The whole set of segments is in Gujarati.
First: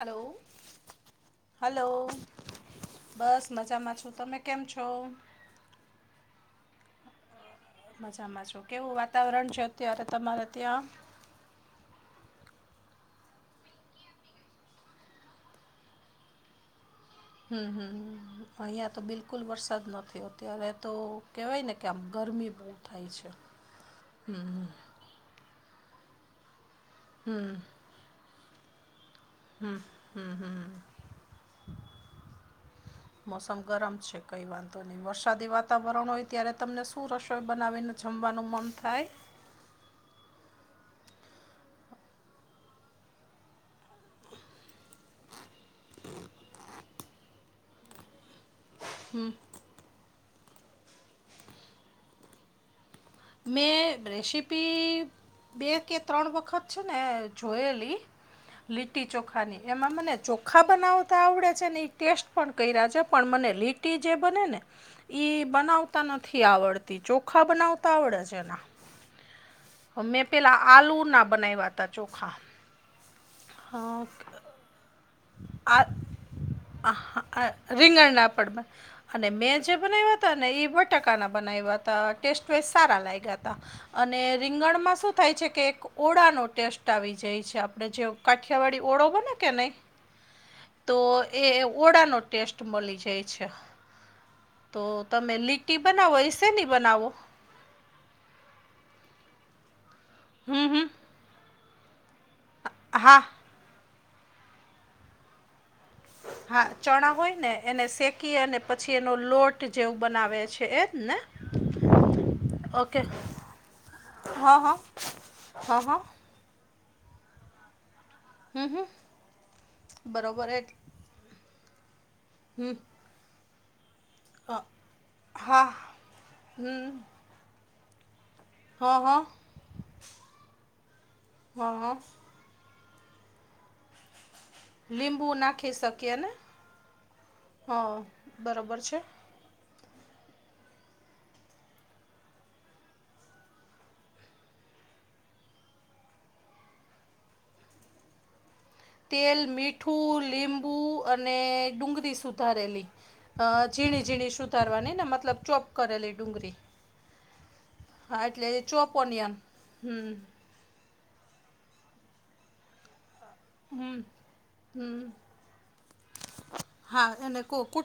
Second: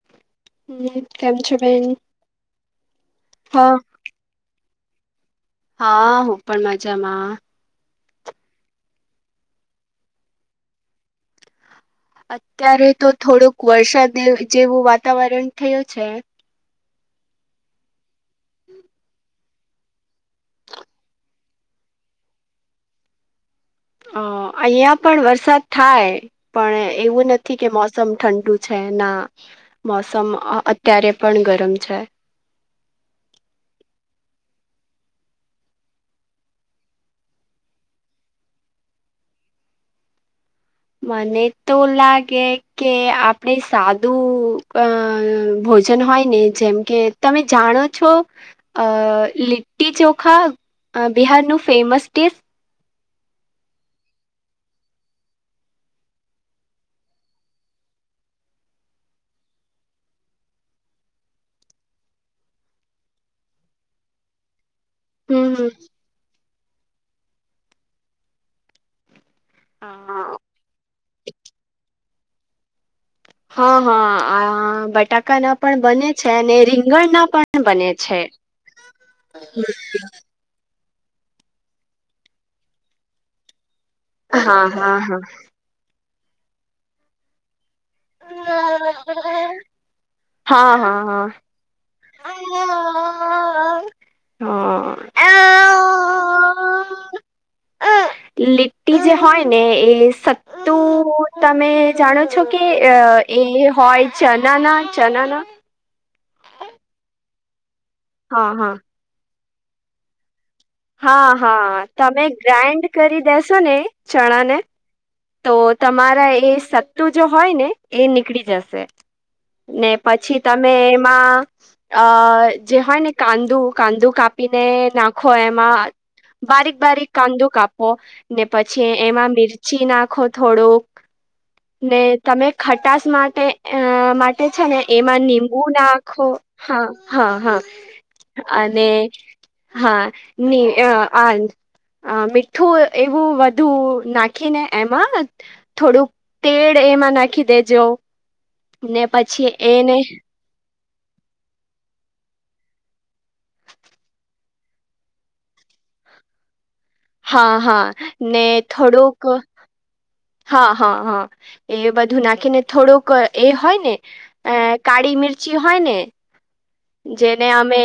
હલો હમ કેમ છો બેન હલો બસ હા મજામાં છો તમે કેમ છો હા હો પણ માજામાં મજામાં છું કેવું વાતાવરણ છે અત્યારે તમારે ત્યાં અત્યારે તો થોડોક વરસાદ જેવું વાતાવરણ થયું છે હમ હ અહીંયા તો બિલકુલ વરસાદ નયો અત્યારે તો કહેવાય ને કે આમ ગરમી પડ થાય છે અ અહિયાં પણ વરસાદ થાય પણ એવું નથી કે મો મોસમ ઠંડુ છે ના મોસમ અત્યારે પણ ગરમ છે હ [unintelligible] મોસમ ગરમ છે કઈ વાંધો નહી વરસાદી વાતાવરણ હોય ત્યારે તમને શું રસોઈ બનાવીને જમવાનું મન થાય મને તો લાગે કે આપડે સાદું અ ભોજન હોય ને જેમ કે તમે જાણો છો અ લિ્ટટી ચોખા બિહારનું ફેમસ ડિશ મેં રેસીપી બે કે ત્રણ વખત છે ને જોયેલી લીટી ચોખાની એમાં મને ચોખા બનાવતા આવડે છે ને એ ટેસ્ટ પણ કર રહ્યા છે પણ મને લી જે બને ને ઈ હમ બનાવતા નથી આવડતી ચોખા બનાવતા આવડે છે એના મેં હમ પેલા આલુ ના બના્યા ત ચોખા હા અ, હા આ બટાકા ના પણ આ બને છે અને રીંગણ ના આ પણ બને છે રીંગણના પણ બન- અને મેં જે બનાવ્યા ને બટાકાના બનાવ્યા હતા ટેસ્ટ વસ્ટ સારા લાગ્યા તા અને હા હા રીંગણમાં શું હા થાય છે કે એક ઓળાનો ટેસ્ટ આવી જાય છે આપ આપે જે કાઠિયાવાડી ઓળો બને કે નહી હા હા તો હા. એ ઓળનો ટેસ્ટ મળી જાય છે તો તમે લીટી બનાવો એસેની હા. બનાવો લીટી જે હોય ને એ હમ હમ સત્તું તમે જાણો છો કે અ હા એ હોય ચનાના ચનાના હા ચણા હોય ને એને શેકી હા અને હા પછી એનો લોટ જેવું બનાવે છે એ જ ને હા હા તમે ગ્રાાઈન્ડ ઓકે કરી દેેશો ને ચણા હા ને હા તો હા હા તમારા એ સત્તુ જો હોય ને એ હમ નીકળી હમ ને પછી બરોબર એટ તમે એમાં અ હમ જે હોય ને કાંદું કાંદું કાપીને નાખો હા એમાં બારીક હમ બારીક કાંદું કાપ ઓ ને હ પછી હ એમાં મિરચી નાખો થોડુંક હ હ ને તમે ખટાસ માટે અ માટે છે ને એમાં લીંબુ નિબુ નાખી શકીએ નાખો ને હા હા હા હ બરોબર અને છે હા ની આ અ મીઠું એવું વધુ નાખીને એમાં થોડુંક તેડ એમાં નાખી દેજો ને તેલ પછી એને મીઠું લીંબુ અને ડુંગરી સુધારેલી અ ઝીણી ઝીણી સુ સુધારવાની ને મતલબ ચોપ કરેલી ડુંગળી હા હા હા ને એટલે ચોપ થોડુંક ઓનિયન હમ્મ હા હા હા એ બધું નાખીને થોડુંક એ હોયને અ કાળી મિર્ચી હોયને જેને અમે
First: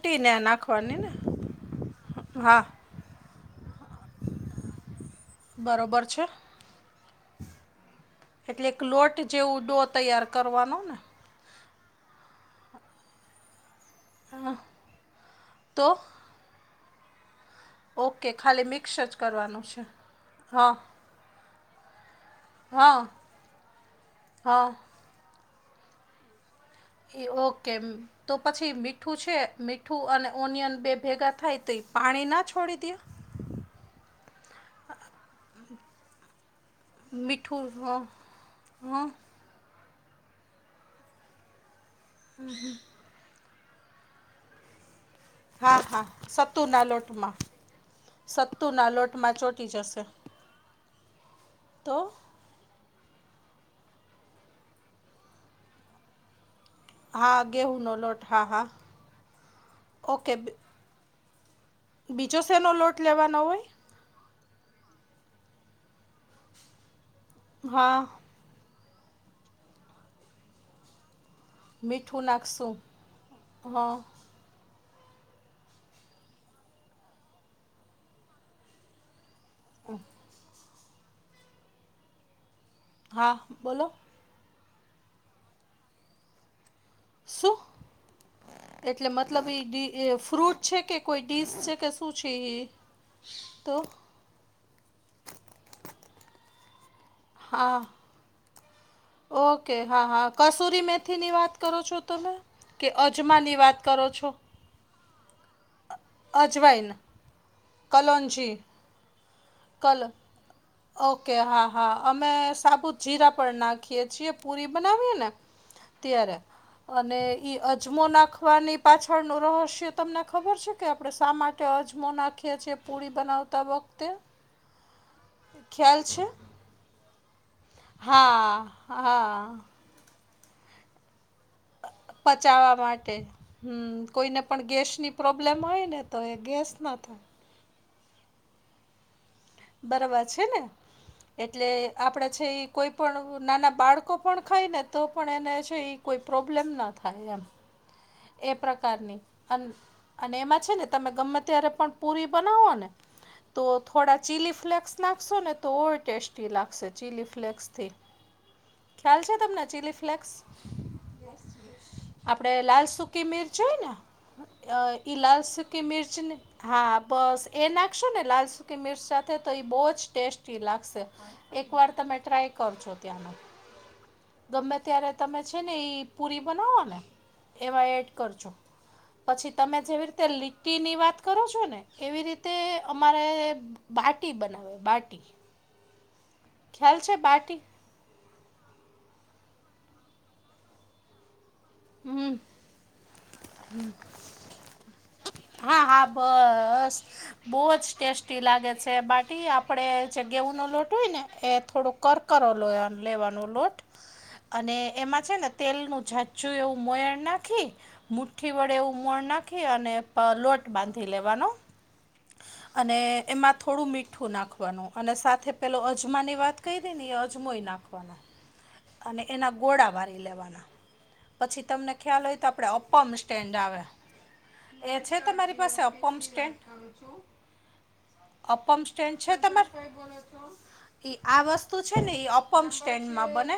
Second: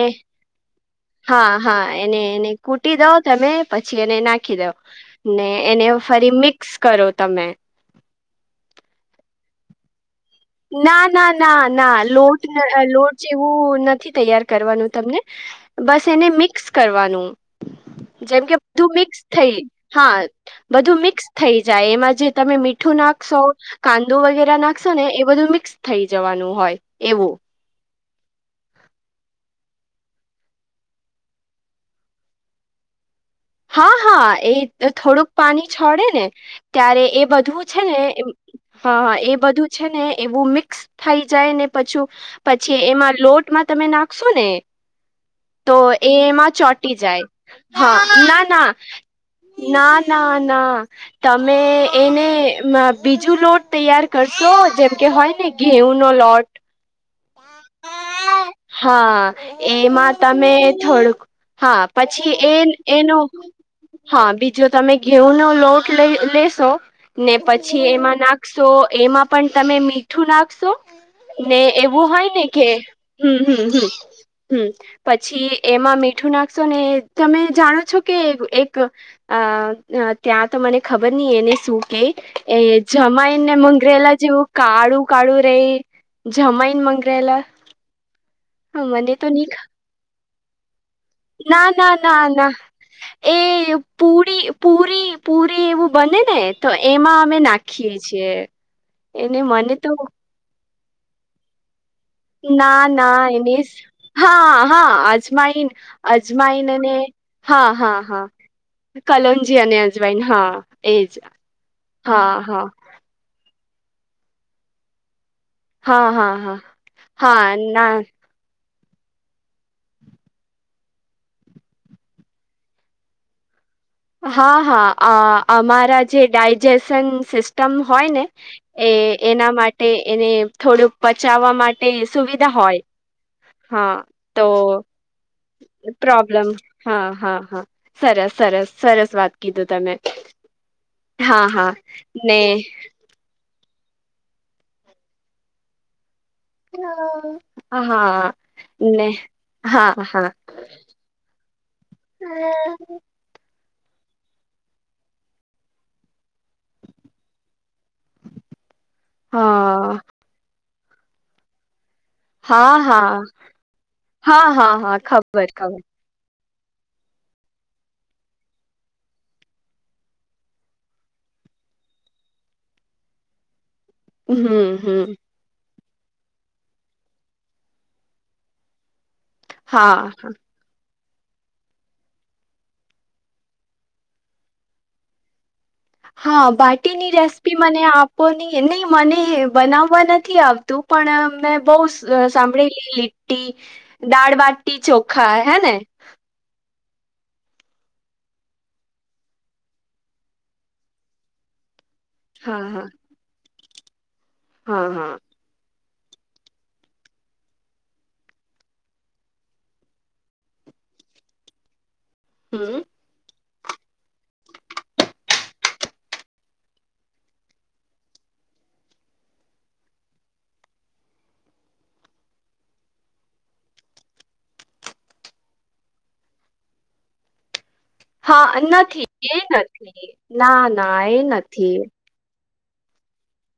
ને ને હા હા એને એને હા કૂટી દો તમે પછી એને નાખી દો ને એને બરોબર છે ફરી મિક્સ કરો તમે એટલે એક લોટ જેવું ડો તૈયાર કરવાનો ને ના ના ના ના લોટ લોટ જેવું નથી તૈયાર કરવાનું તમને તો બસ એને મિક્સ કરવાનું ઓકે જેમ કે ખાલી બધું જ મિક્સ થઈ કરવાનું છે હા હા બધું મિક્સ થઈ જાય એમાં જે તમે મીઠું હા નાખશો કાંદું વગેરે હા નાખશો ને એ બધું મિક્સ થઈ જવાનું હોય એવું ઓકે તો પછી મીઠું છે મીઠું અને ઓનિયન બે ભેગા થાય તો એ પાણી ના છોડી દે હા હા એ થોડુંક પાણી છોડે ને ત્યારે એ બધું મીઠું છે ને હં હં હા હ એ બધું ને એવું મિક્સ થઈ જાય ને પછું પછી એમાં લોટ તમે નાખશો ને તો હા હા એમાં સત્તુના ચોટી જાય લોટમાં હા ના ના સત્તુના લોટમાં ચોંટી ના જશે ના ના તમે તો એને બીજું લોટ તૈયાર કરશો જેમ કે હોય ને ઘેઉ નો લોટ હા ગેહુંનો લોટ હા હા હા એમાં ઓકે તમે થોડુંક હા પછી બીજો એ શેનો લોટ એનું લેવાનો હોય હા બીજો તમે ઘીઉ નો લોટ લઈ લેશો ને પછી એમાં હા નાખ તો એમાં પણ તમે મીઠું નાખશો? ને એવું મીઠું હોય ને કે નાખશું હમ્મ હમમમ હં હમ્મ પછી એમાં મીઠું નાખશો ને તમે જાણો છો કે એક અ ત્યાં તો મને ખબર નહી એને શું કે હા જમાઈન ને બોલો મંગરેલા જેવું કાળું કાળું રે જમાઈન મંગરેલા શું હા એટલે મને તો મતલબ નહી એ ફ્રૂટ છે કે કોઈ ડીશ ના છે કે ના શું ના છે ના એ એ તો પૂડી પુરી પુરી એવું બને ને તો એમાં અમે હા નાખીએ છીએ. એને મને ઓકે તો હા હા કસૂરી મેથીની વાત કરો છો? તમે ના કે ના અજમાની એની વાત કરો છો હા હા અજમાઈન અજમાઈન અજવાઈન અને હા હા હા કલોંજી કલોન્જી અને કલ અજવાઈન હા એજ ઓકે હા હા અમે હા સાબુત જીરા પણ નાખીએ છીએ પુરી બનાવીએ ને હા હા ત્યારે હા અને હા ઈ ના અજમો નાખવાની પાછળનું રહસ્ય તમને ખબર છે? કે આપડણે શા માટે અજમો નાખીએ છીએ પુરી બનાવતા વખતે? હા હા અમારા ખ્યાલ છે જે ડાયજેશન સિસ્ટ મ હોય ને હા એ એના હા માટે એને થોડુંક પચાવવા માટે, સુવિધા પચાવવા હોય માટે હમ હા કોઈને તો પણ ગેસની પ્રોબ્લેમ હોય ને તો એ પ્રોબ્લમ ગેસ હા નાથ હા હા સરસ સરસ સરસ વાત કીધું તમે બરાબર છે ને હા એટલે હા આપણે ને છે એ કોઈ પણ નાના બાળકો પણ ખાય ને તો પણ એને છે એ કોઈ પ્રોબ્લેમ ન થાય એમ હ હા એ ને પ્રકારની અ હા હા અને એમાં છે ને તમે ગમે ત્યારે પણ પુરી બનાવો ને તો થોડા ચીલી ફ્લેક્સ નાખશો ને તો ટેસ્ટી લાગશે ચીલી ફ્લેક્સ થી ખ્યાલ છે તમને હા ચીલી ફ્લેક્સ? હા હા મીરચ હોય હા હા હા ને ઇલાસ ખબર કે ખબર મિર્ચને હા બસ એ નાખશો ને લાલ સુકી મિર્ચ સાથે તો એ બહુ જ ટેસ્ટી લાગશે. એક વાર તમે ટ્રાય કર છો ત્યાંનો હમ ગમે હમ ત્યારે તમે છે ને એઈ પુરી બનાવો ને એવા એડ કરજો પછી તમે હા જેવી રીતે ની વાત કરો છો ને એવી રીતે અમારે બાટી બનાવે બાટી હા ખ્યાલ બાટીની છે રેસીપી બાટી મને આપ નહી નહી મને બનાવવા નથી આવતું પણ મે બહ હમ સાંભળેલી લીટી દાળબટી ચોખા હે ને? હા હા બસ બહુ જ ટેસ્ટી લાગે છે બાટી આપડે જે ગેઉ ન લોટ હોય ને એ થોડો કરક કરો હા લો હા લેવાનો લોટ અને હા હા એમાં છે ને તેલનું જાચું એવું મોયણ નાખી મઠી વડે એવું મળ નાખી અને લોટ બાંધી લેવાનો. હમ અને એમાં થોડું મીઠ મીઠું નાખવાનું અને સાથે પેલો અજમા ની વાત કહી દે અજમોય નાખવાના અને એના ગોળા ભરી લેવાના પછી તમને ખ્યાલ હોય તો આપડે અપમ સ્ટેન્ડ આવે એ છે તમારી પાસે અપમ સ્ટેન્ડ? હા અપમ નથી સ્ટેન્ડ એ છે તમારે નથી ના ના એ આ નથી વસ્તુ છે ને એ અપમ સ્ટેન્ડમાં બને.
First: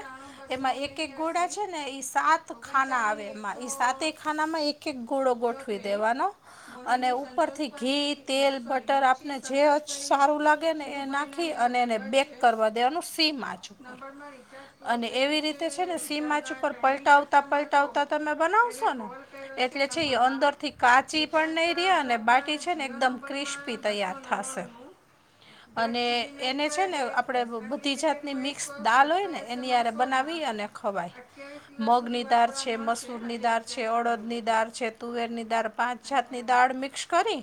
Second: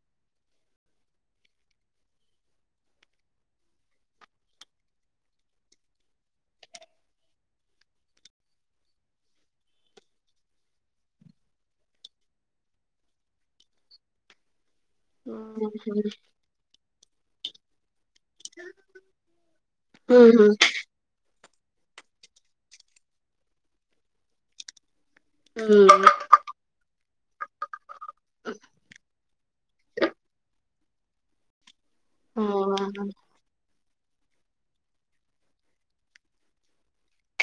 એમાં એક એક ગોળા છે ને ઈ સાત ખાના આવે એમાં ઈ સાતે ખાનામાં એક એક ગોળો ગોઠવી દેવાનો. અને ઉપરથી ઘી તેલ બટર આપને જે સારું લાગે ને એ નાખી અને એને બેક કરવા દેવાનું સીમાચું અને એવી રીતે હમ છે ને સી માચ ઉપર પલટાવતા પલટાવતા તમે બનાવશો ને, એટલે છે હમ અંદરથી કાચી પણ નહી રે અને બાટી છે ને એકદમ ક્રિસ્પી તૈયાર થાશે. અને હમ એને છે ને આપડે બુ બુદ્ધિ જાત ની મિક્સ દાલ હોય ને એનીયરે બનાવી અને ખવાય મગ ની દાળ છે હમ મસૂર ની દાળ છે અરડ ને ની દાળ છે તુવેર ની દાળ પાંચ છાત ની દાળ મિક્સ કરી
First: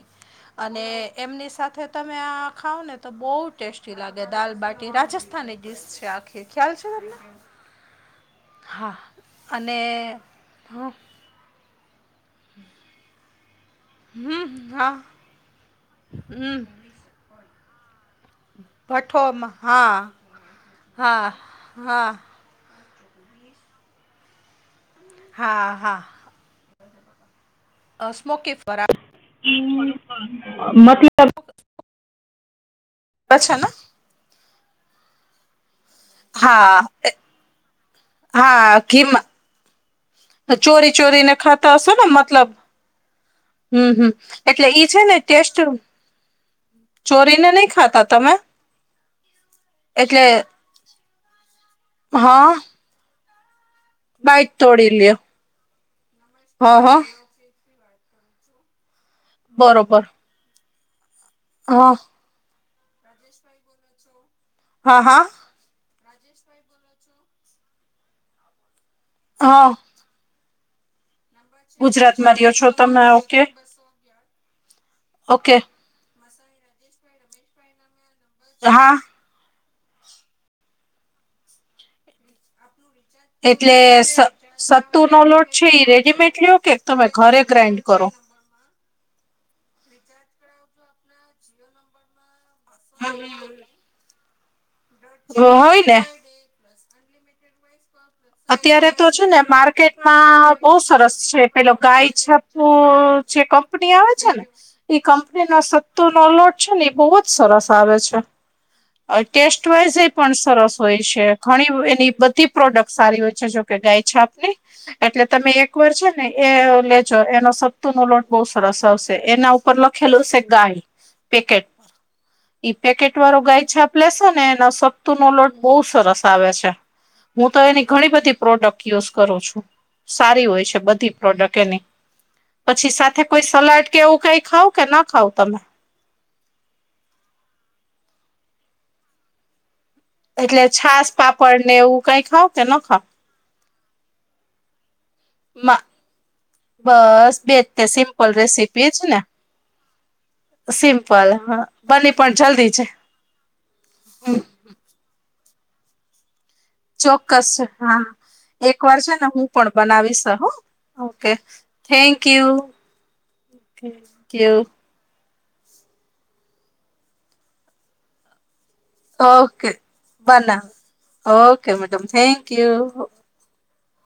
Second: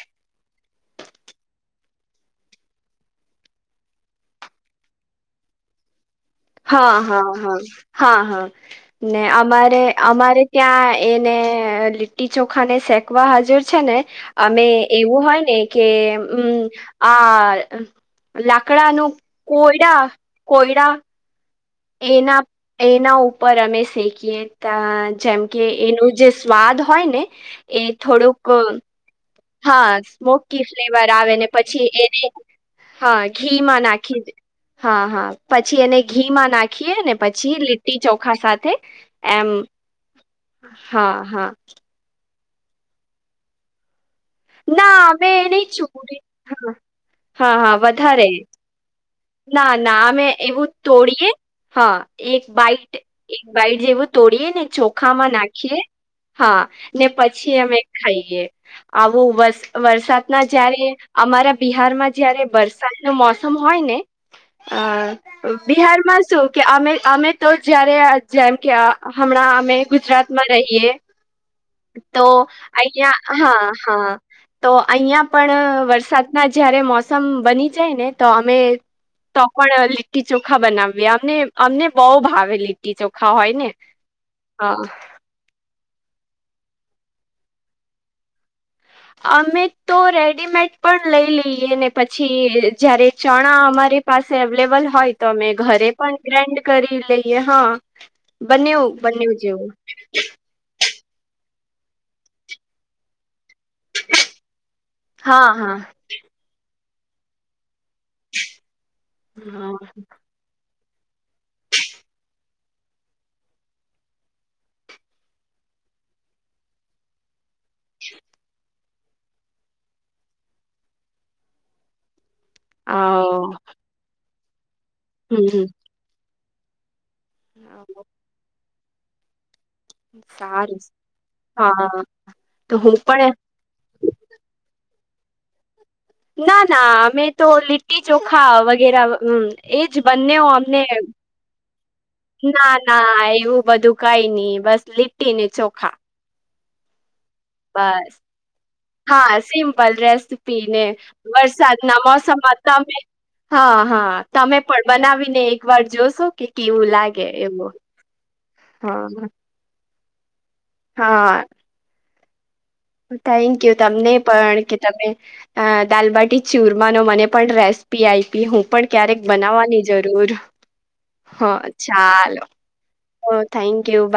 અને એમની સાથે તમે આ ખાાવ ને તો બહુ ટેસ્ટી લાગે દાલબાટી રાજસ્થાની ડીશ છે આ હા હા હા હા હા ને અને અમારે અમારે હ ત્યાં એ ને લીટી ચોખા ને શેંકવા હાજર છે ને અમે હમ હા એવું હોય ને કે હમ્મ હમ આ લાકડા નો ભઠ્ઠોમાં કોયડા હા કોયડા હા હા એના એના ઉપર અમે શેખીએ તા જેમ કે હા એનું હા જે સ્વાદ હોય ને એ થોડુંક સ્મોકી ફરા હા સ્મોકી મત ફ્લેવર આવેને પછી એને હા છે ઘી ને માં નાખી દે હા હા પછી એને ઘી માં હા નાખીએ ને એ- પછી લીટી ચોખા સાથે હા ઘીમાં એમ ચોરી હા ચોરીને હા ખાતા હશે ને મતલબ હમ્મ હમ. એટલે ઈ ના છે ને અમે ટેસ્ટ નહી છોડી ચોરીને હા નહી હા ખાતા વધારે તમે. ના ના એટલે અમે એવું તોડીએે હા એક હા બાઈટ એક બાઈટ જેવું તોડીએ બાઈટ ને તોડી લ્યો ચોખામાં નાખીએ હા ને પછી અમે ખાઈએ. આવો વર બરોબર વરસાદના જયારે અમારા હા બિહારમાં જયારે વરસાદ ન મોસમ હોય ને અ હા હા બિહારમાં શું કે અમે એમ તો જયારે જેમ કે આ હમણાં હા અમે ગુજરાતમાં રહીયએ તો ગુજરાતમાં રહ્યો છો તમે અહીંયા ઓકે હા. હા તો અહીં ઓકે પણ વરસાદના જયારે મોસમ બની જાય ને તો અમે હા તો પણ લીટી ચોખા બનાવીએ અમને અમને બહુ ભાવે લી લીટી ચોખાઓ. એટલે સ સત્તુનો લોટ છે એ રેડીમેડ લ્યો કે તમે ઘરે ગ્રાઈન્ડ કરો. અમે તો રેડીમેડ પણ લઈ લઈએ ને પછી જયારે ચણા અમારે પાસે અવલેબલ હોય તો અમે હોય ઘરે ને પણ ગ્રેન્ડ કરી લઈએ હા પા અત્યારે તો છે ને માર્કેટમાં બહુ સરસ છે પેલો ગાય છપ્પુ જે કંપની આવે છે ને એ કંપની હા ના હા સત્તો નો લોટ છે ને એ બહુ જ સરસ આવે છે. આ ટેસ્ટ હોય છે એ પણ સરસ હોય છે ઘણી એની બધી પ્રોડક્ટ સારી હોય છે જોકે ગાય છાપની એટલે તમે એક વાર છે ને એ લેજો એનો સત્તુ નો લોટ બઉ સરસ આવશે એના ઉપ ઉપર ખેલું હશે ગાય પેકેટ ઈ પેકેટ વાળો હા ગાય છાપ લેેશો ને એનો સપતુ નો હ લોટ હમ બહુ સરસ આવે છે. હું તો એની ઘણી બધી પ્રોડક્ટ યુઝ કરું છું. સારી હોય છે સારું બધી પ્રોડક્ટ એની હા તો પછી હું સાથે પણ કોઈ સલાડ કેવું કઈ ખાવ કે ના ખાવ તમે. ના ના અમે તો લિટી ચોખા વગેર વ એજ બંનેવા એટલે અમને છાસ પાપડ ને એવું કઈ ખાવ કે ના ન ખાવ ના એવું બધું કઈ નઈ બસ લીટી ને ચોખા. બસ બેજ તે બસ સિમ્પલ રેસીપી જ ને હા સિમ્પલ રેસીપી ને સિમ્પલ હા વરસાદના બની પણ મોસમમાં જલ્દી છે તમે હા હા તમે પણ બનાવીને એક વાર જોશો કે કેવું લાગે ચોક્કસ છે એવું હા એક વાર છે ને હા હું હું પણ બનાવીશ હા ઓકે હા થેન્ક યુ. થેન્ક યુ તમને થેન્ક પણ યુ કે તમે અ દાલબાટી ચુરમાનો મને પણ રેસીપી આઈ પી હું પણ ક્યારેક ઓકે બનાવવાની જરૂર બનાવ હ ઓકે મેડમ ચાલો. થેન્ક યુ ઓ થેન્ક યુ બાય